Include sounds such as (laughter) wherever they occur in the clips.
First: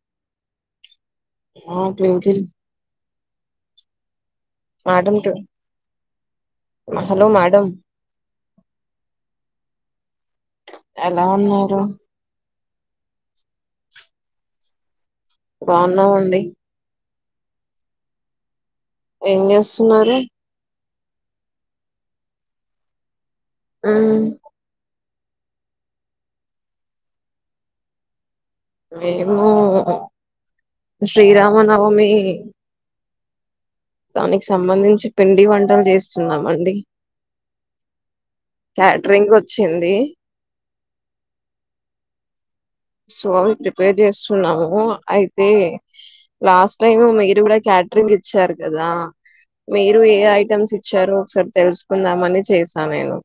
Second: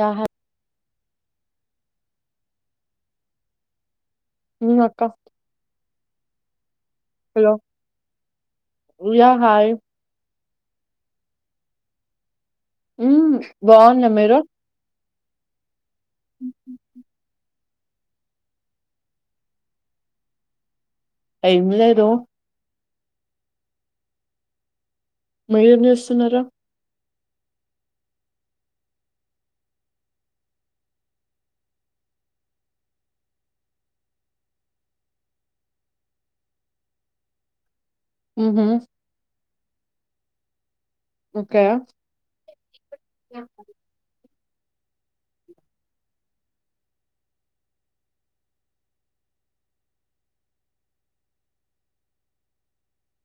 యహ ah Twinkle ఇంగ అక్క madam hello madam yeah hi ఎలా ఉన్నారు మ్ బావున్న మీరు బావున్నామండి ఏం చేస్తున్నారు టైం లేదో అ మీరు ఏం చేస్తున్నరు మేము ఆ శ్రీరామనవమి దానికి సంబంధించి పిండి వంటలు చేస్తున్నం అండి హుహు. క్యాట్రింగ్ ఒచ్చింది ఓకె సో అవి ప్రిపేర్ చేస్తున్నాము అయితే లాస్ట్ టైమ్ మీరు గుడా క్యట్రింగ్ ఇచ్చారు కదా మీరు ఏ ఐటమ్స్ ఇచ్చారో ఒకసారి తెలుసుకుందామని చేసానేను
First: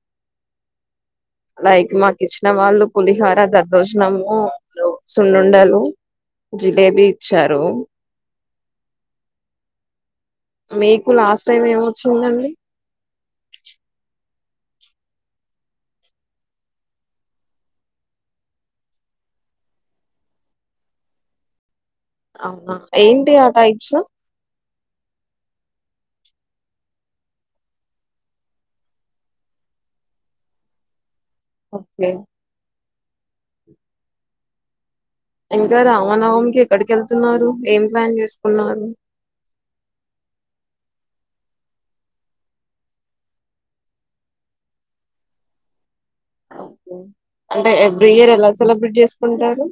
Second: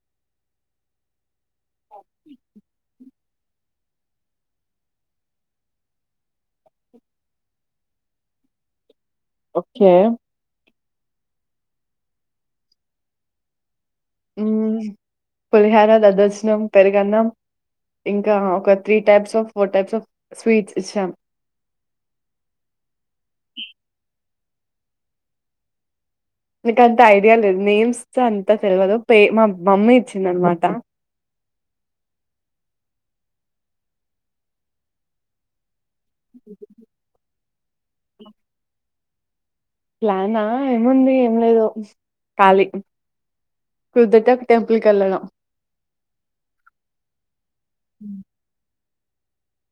లైక్ మాక్ ఇచ్చిన వాళ్ళు పులిహోర దద్దోజనము సున్నుండలు జిలేబి ఇచ్చారు ఓకే మీకు లాస్ట్ టైం ఏమొచ్చిందండి మ్ పులిహోర దద్దోజనము పెరుగన్నం ఇంకా ఒక three types of four types of sweets ఇచ్చాం అవున ఏంటి ఆ టైప్స్ నకంత ఐడియా లేదు నేమ్స్ అంత తెలివదు పే మా మమ్మీ ఇచ్చింది అనమాట ఓకే ఇంకా రామనవమీకి ఏక్కడికెళ్తున్నారు ఏం ప్లాన్ చేసుకున్నారు ప్లానా ఏముంది ఏం లేదు కాళీ కుదురితె టెంపుల్ కెళ్లడం అంటే ఎవ్రీ ఇయర్ ఎలా సెలబ్రేట్ చేసుకుంటారు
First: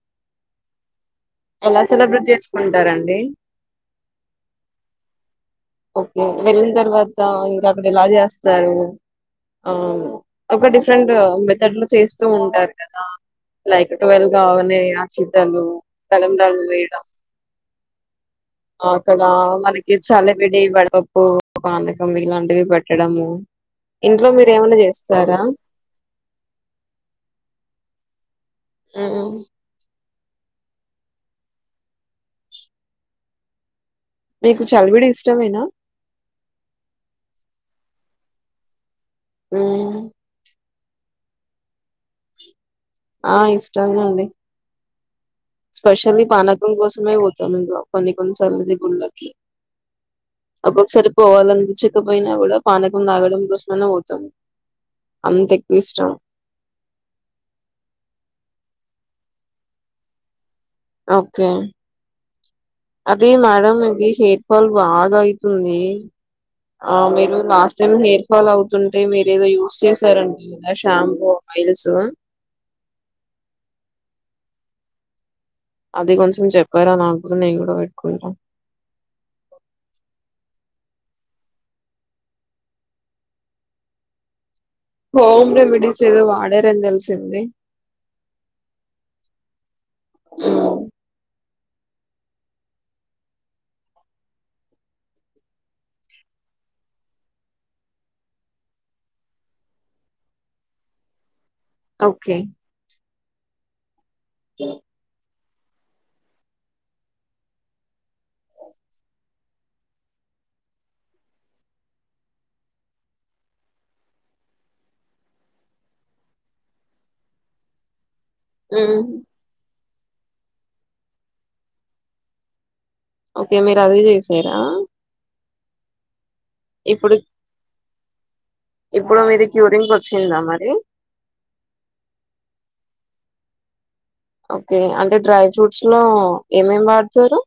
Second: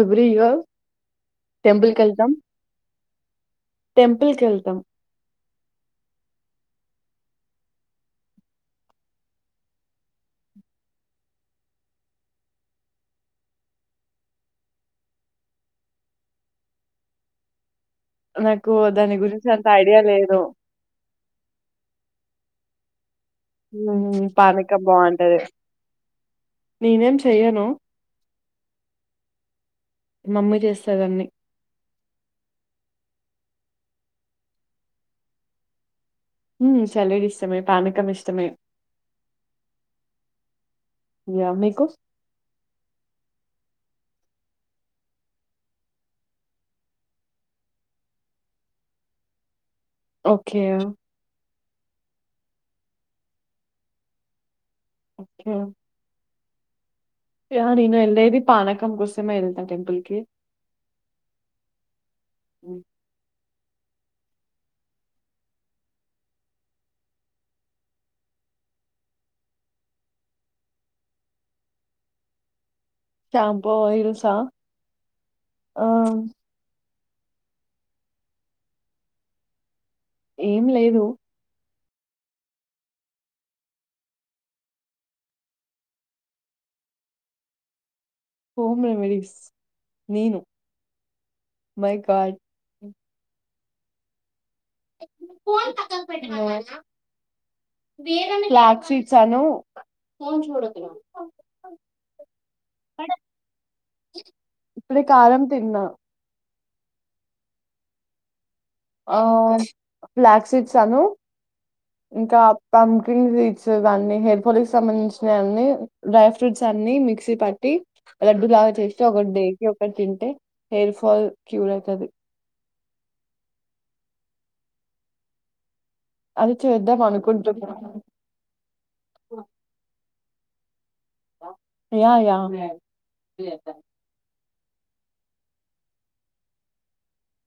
ఎవ్ర్రి ఇయర్ ఎలా సెలబ్రేట్ చేసుకుంటారండి టెంపుల్ కెళ్తాం ఓకే వెళ్ళన్ తర్వాత ఇంకా అక్కడ ఎలా చేస్తారు ఆ ఒక డిఫరెంట్ మెథడ్లో చేస్తూఉంటారు కదా లైక్ ట్వెల్వ్ కాగనే అక్షింతలు తళంబ్రాలు వేయడం నాకు ఆ దాని అక్కడ గురించి అంత మనకి ఐడియా లేదు. చాలివిడి వడపప్పు పానకం ఇలాంటివి పెట్టడము హు ఇంట్లో మ్మ్ మీరు ఏమన్నా పానకం చేస్తారా బాగుంటది నేనేం చెయ్యను మ్ మమ్మీ చేస్తది అన్ని మీకు చల్విడి ఇష్టమెనా హుమ్ చల్విడి ఇష్టమే పానకం ఇష్టమే మ్మ్ యా మీకు ఆ ఇష్టంమెఅండి స్పెషల్లి పానకం కొసమే పోతాం ఇంట్లో కొన్ని కొన్నిసార్లు ఇది గుళ్లకి ఓకే. ఒక్కొక్కసరి పొవాలనిపించకపోయిన కూడ పానకం తాగడం కోసమైనా పొతమ్ అంతెక్కువిష్టం య నేన్ ఏళ్ళేది పానకం కోసమే ఏల్త టెంపుల్ కి ఓకే హ్మ్. అది మేడం ఈ హెయిర్ ఫాల్ బాధ అయ్తుంది ఆ మీరు లాస్ట్ టైమ్ హెయిర్ ఫాల్ అవుతుంటే మీరు ఏదో యూజ్ చేసారంటి కదా షాంపు మైల్సు షాంపు ఆయిల్స్ఆ అది కొంచెం చెప్పరా నాకు నేన్ కూడ పెట్టుకుంట ఏం లేదు హోమ్ రెమిడీస్ ఏదో వాడర్ అనితెలిసింది హోమ్ రెమెడీస్ నేను మై గార్డ్ ఆ ఫ్లాక్ సీడ్స్ అను ఓకే ఇప్పుడే కారం తిన్న ఆ ఫ్లక్స్ సీడ్స్ అను ఇంకా పంప్కిన్ సిడ్స్ ఇవ్వని హెయిర్ ఫాల్ కి సంబంధించినవివన్నీ డ్రై ఫ్రూట్స్ అన్ని మిక్సీ పట్టి లడ్డు లాగా మ్మ్ చేస్తే ఒకటి డేకి ఒకటి తింటే హెయిర్ ఫాల్ క్యూర్ అవుతది ఓకే మీరు అదే చేసారా అది చేద్దాం ఇప్పుడు అనుకుంటున్నాను ఇప్పుడు మీది క్యూరింక్ వచ్చిందా మరి ఏమో యా ఓకే అంటే డ్రై ఫ్రూట్స్ లో ఏమేమి వాడుతారు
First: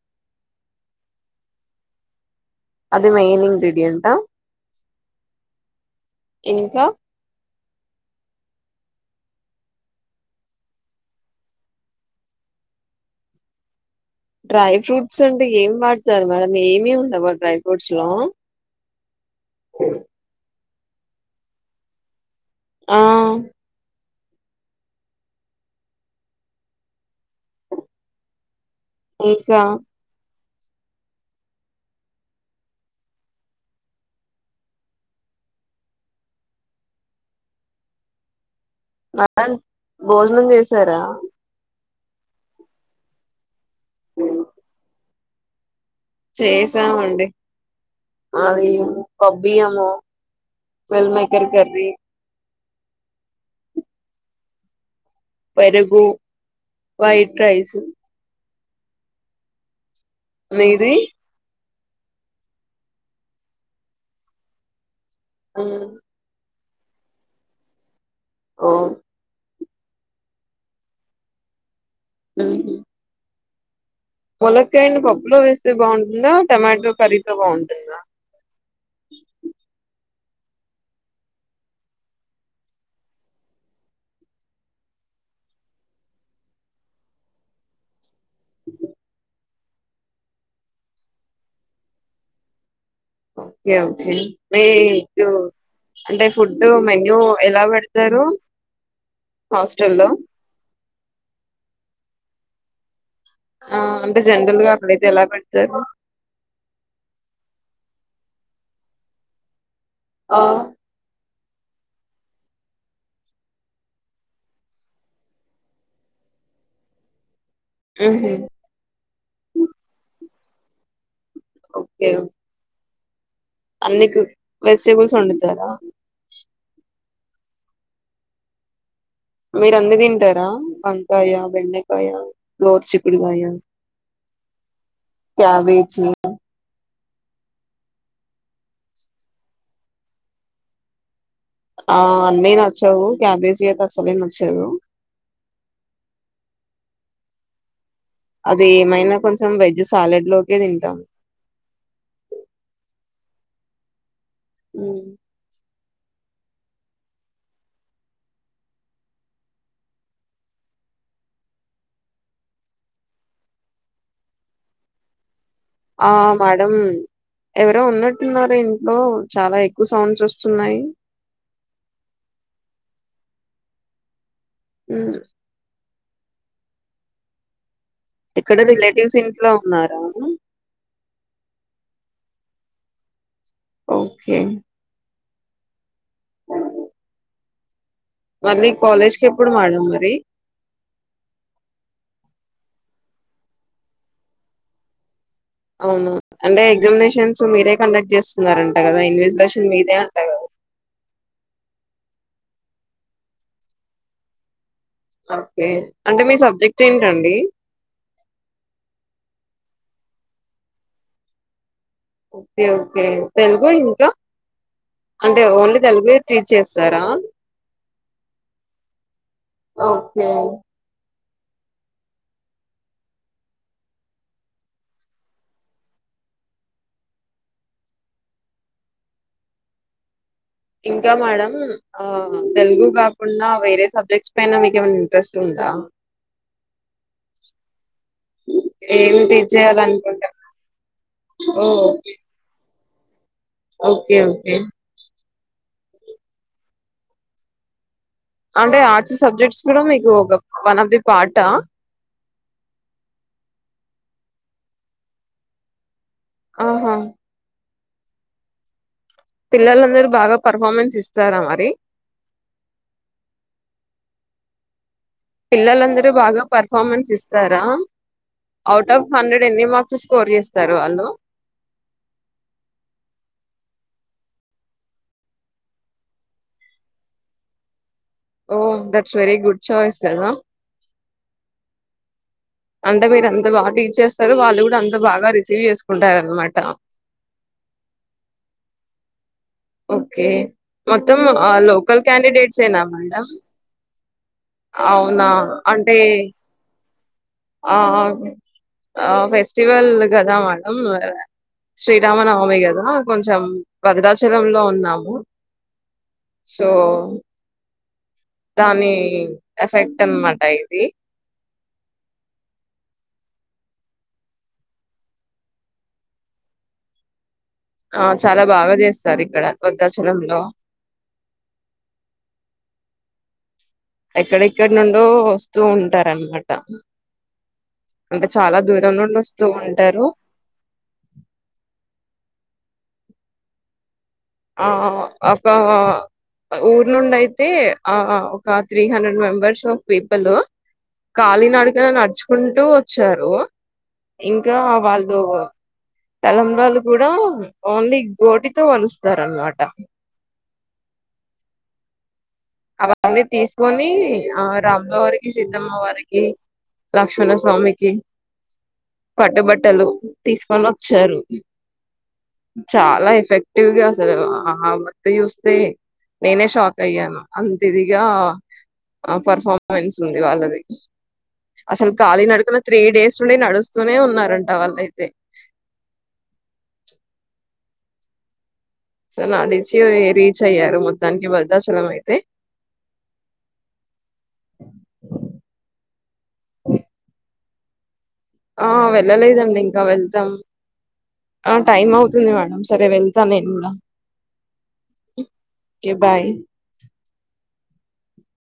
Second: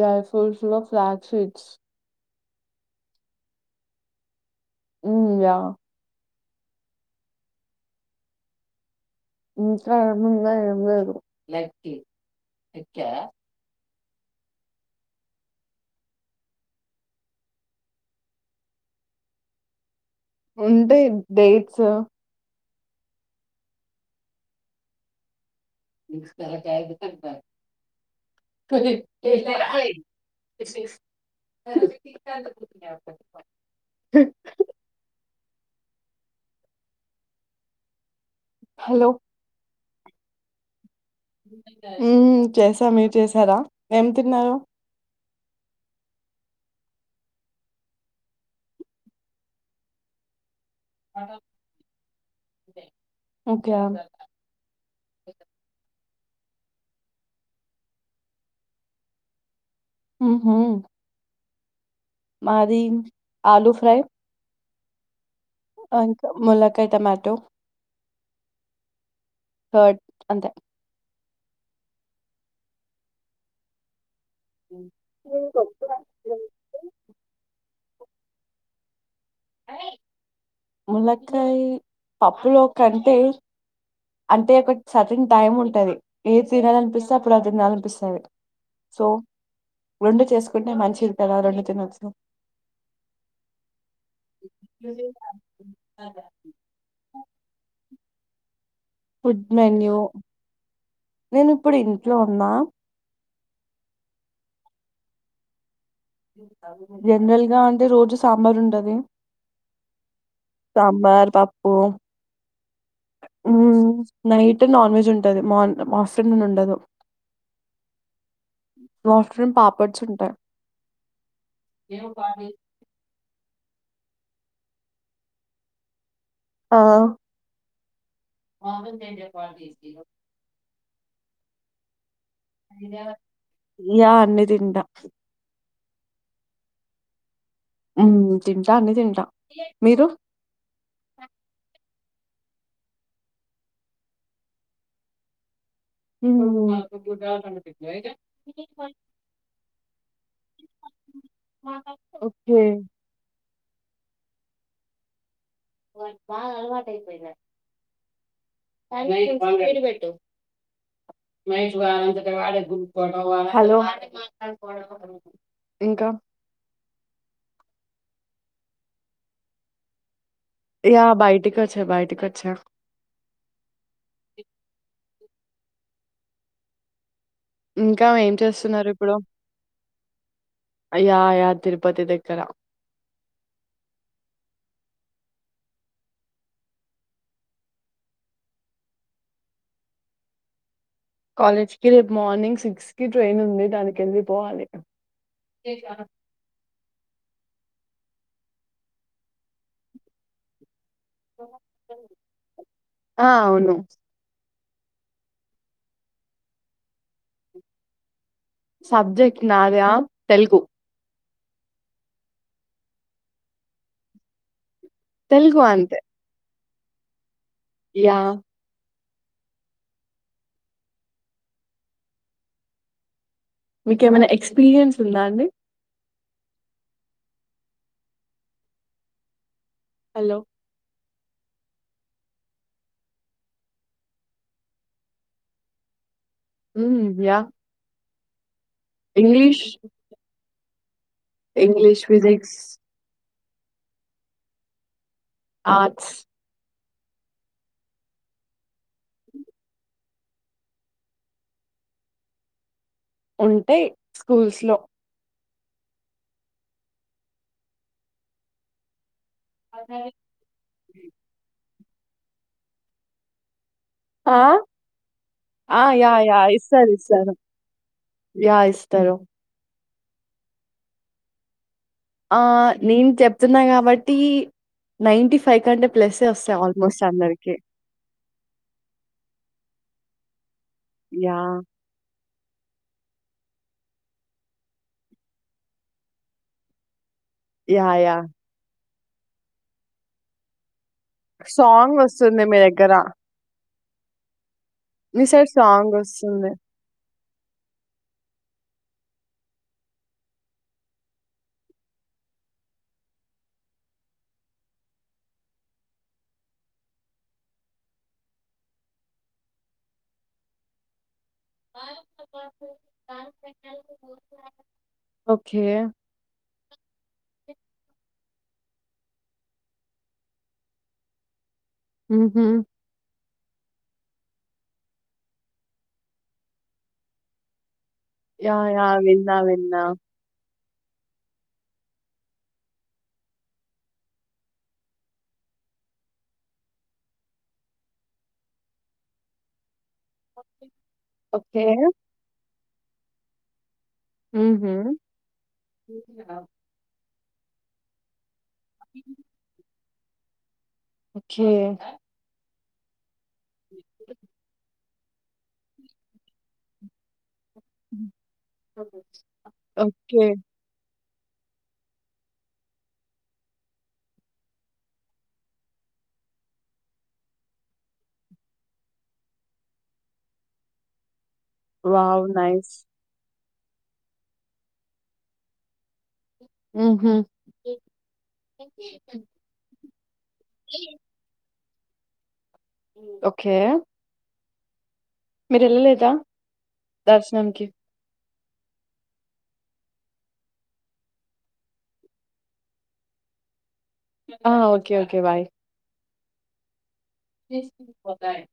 డైఫుల్స్ లో ఫ్లక్స్ సీడ్స్ అది మెయిన్ ఇంగ్రీడియంటా మ్ యా ఇంకా ఇంకా ఏమునై ఎం లేదు డ్రై ఫ్రూట్స్ అంటే ఏం వాడుతారు మేడం ఏమి ఉండవ డ్రై ఫ్రూట్స్ లో కోఒ ఉంటై డేట్స్ లో ఆ ఇంకా హలో (unintelligible) భోజనం చేసారా మ్ చేసా మీరు చేసారా ఏం తిన్నారు చేసామండి అది ప్పబ్బియ్యము మీల్ మేకర్ కర్రీ ఓకే పెరుగు వైట్ రైస్ మ్మ్ హు మీది మాదీ ఆలూ ఫ్రై అ ఇంకా ములక్కయ్ టమాటో ఓ కర్డ్ అంతే మ్ హు ములక్కాయ్ ని పప్పులో వేస్తే బాగుంటుందా టమాటో కర్రీతో బాగుంటుందా ములక్కాయ్ పప్పులో కంటే అంటే ఒక సర్టైన టైమ్ ఉంటది ఏది తినాలనిపిస్తే అప్పుడు అది తినాలనిపిస్తది సో రెండు చేసుకుంటే మంచిది కదా రెండు తినొచ్చు ఓకే ఓకే మీకు అంటే ఫుడ్ మెన్యూ ఎలా పెడుతారు ఫుడ్ మెన్యూ నేనిప్పుడు ఇంట్లో ఉన్నా ఆ అంటే జనరల్ గా అక్కడైతే ఎలా పెడతారు జనరల్ గా అంటే రోజు సాంబార్ ఉంటది ఆ, సాంబార్ పప్పు మ్ నైట్ నాన్ వెజ్ ఉంటది మార్ ఆఫ్టేర్నూన్ ఉండదు మ్హూ. వాఫ్టర్నూన్ పాపడ్స్ ఉంటాయ్ (unintelligible) అన్నిక్ వెజిటేబుల్స్ వండుతారా ఆ మోడన్ మీరు అన్ని తింటారా వంకాయ బెండకాయ గోర్ చిక్కుడిగాయా యా అన్ని తింటా క్యాబెజి ఉమ్ తింటా అన్ని తింటా మీరు ఆ అన్ని నచ్చవు క్యాబెజి అయితే అసలే నచ్చదు హ్మ్ అది ఏమైనా కొంచెం వెజ్ సాలెడ్ లోకే తింటాం ఓకే. ఉమ్ వానికి బాగా అలవాటు అయిపోయిందే మైక్ దగరకు పెట్టు హలో ఆ మేడం ఎవరో ఉన్నట్టున్నారు ఇంట్లో చాలా ఎక్కువ సౌండ్స్ వస్తు యా బయటికొచ్చా బయటికొచ్చా మ్ ఇంకా ఏం ఎక్కడ చేస్తున్నారు ఇప్పుడు రిలేటివ్స్ ఇంట్లో ఉన్నారా అ యయా తిరుపతి పతి దగ్గరా ఓకే మళ్ళీ కాలేజ్క్ ఎప్పుడు మేడం మరి కాలేజ్కి రేపు మార్నింగ్ సిక్స్ కి ట్రైన్ ఉంది దానినకి వెళ్ళి పోవాలి అవునా అంటే ఎగ్జామినేషన్స్ మీరే కండక్ట్ చేస్తున్నారంట కదా ఇన్విజిలేషన్ మీదే అంట కదా ఆ అవును ఓకే అంటే మీ సబ్జెక్ట్ ఏంటండి సబ్జెక్ట్ నాది అ తెలుగు ఓకే ఓకే తెలుగు ఇంకా అంటే తెలుగు ఓన్లీ తెలుగు ఎ తీస్కు చేస్తారా యా ఓకే మీకు ఏమైనా ఎక్స్పీరియన్స్ ఉందా అండి హలో ఇంకా మేడం అ తెలుగు కాకుండా వేరే సబ్జెక్ట్స్ పైన మీక ఏమైనా ఇంట్రెస్ట్ ఉందా మ్ యా ఏమ్ టీచ్ చెయ్యాల్ అనుకుంటాంన్నర్ English physics okay okay arts అంటే ఆర్ట్స్ సబ్జెక్ట్స్ కూడా మీకు ఒక వన్ ఆఫ్ ది పార్టా ఉంటాయి స్కూల్స్ లో ఆహా ఆ! పిల్లలందరుూ బాగా పర్ఫార్మెన్స్ ఇస్తారా మరి ఆ పిల్లలందరూ యాహ్! బాగా యాహ్! ఇస్తారు. పర్ఫార్మెన్స్ ఇస్తారు. ఇస్తారా యాహ్! అవుట్ ఆఫ్ ఇస్తారు. హండ్రెడ్ ఎన్ని మార్క్స్ స్కోర్ చేస్తారు వాళ్ళు ఆ నేను చెప్తున్నా కాబట్టి నైన్టీ ఫైవ్ కంటే ప్లసే వస్తాయి ఆల్మోస్ట్ అందరికి oh that's very good choice గదా యా అంటే మీరు అంత బాగా టీచ్ చేస్తారు వాళ్ళు కూడా అంత బాగా రిసీవ్ చేసుకుంటారు అనమాట యాయా ఓకే మొత్తం అ సాంగ్ లోకల్ వస్తుంది మీ క్యాండిడేట్స్ ఏనా దగ్గర. మేడం మీ అవునా సైడ్ సాంగ్ అంటే వస్తుంది. ఆ ఆ ఆ ఫెస్టివల్ కదా మేడం శ్రీరామనవమి కదా కొంచెం వగడల్ చలంలో ఉన్నాము సో దాని ఎఫెక్ట్ అనమాట ఇది ఓకే ఆ చాలా బాగా చేస్తారు ఇక్కడ భద్రచలంలో మ్ హు ఎక్కడెక్కడి నుండో వస్తూ ఉంటారన్నమాట అంటే చాలా యాహ్! దూరం యాహ్! నుండు విన్నా. వస్తూ విన్నా. ఉంటారు ఆ అబ్బ ఊర్ నుండి అయితే అ ఒక three hundred members people okay. కళీనడుకన నడుచుకుంటూ వచ్చారు ఇంకా హుహు. వాళ్ళు తలంబ్రాళ్ళు కూడా ఓన్లీ గోటితో స్తారన్నమాట ఓకే అవన్నీ తీసుకొని ఆ రాములోరికి సీతమ్మ వారికి లక్ష్మణ స్వామికి పట్టుబట్టలు ఓకే. తీసుకొని ఓచ్చారు చాలా ఎఫెక్టివ్గా అసలు ఆ మత్తు చూస్తే నేనే షాక్ అయ్యాను అంత ఇదిగా ఆ పర్ఫార్మెన్స్ ఉంది వాళ్ళది అసలు ఖాళీ వావ్! నడకన నైస్. త్రీ డేస్ నుండి నడుస్తూనే ఉన్నారంట వాళ్ళైతే మ్ హు సో నాడిచి రీచ్ అయ్యారు మొత్తానికి భద్రాచలం అయితే ఓకే మీరేళ్లేలేద దర్శనంకి ఆ వెళ్ళలేదండి ఇంకా వెళ్తాం ఆ టైమ్ అవుతుంది మేడం సరే వెళ్తా నేను కూడా ఆ okay okay bye okay bye (unintelligible)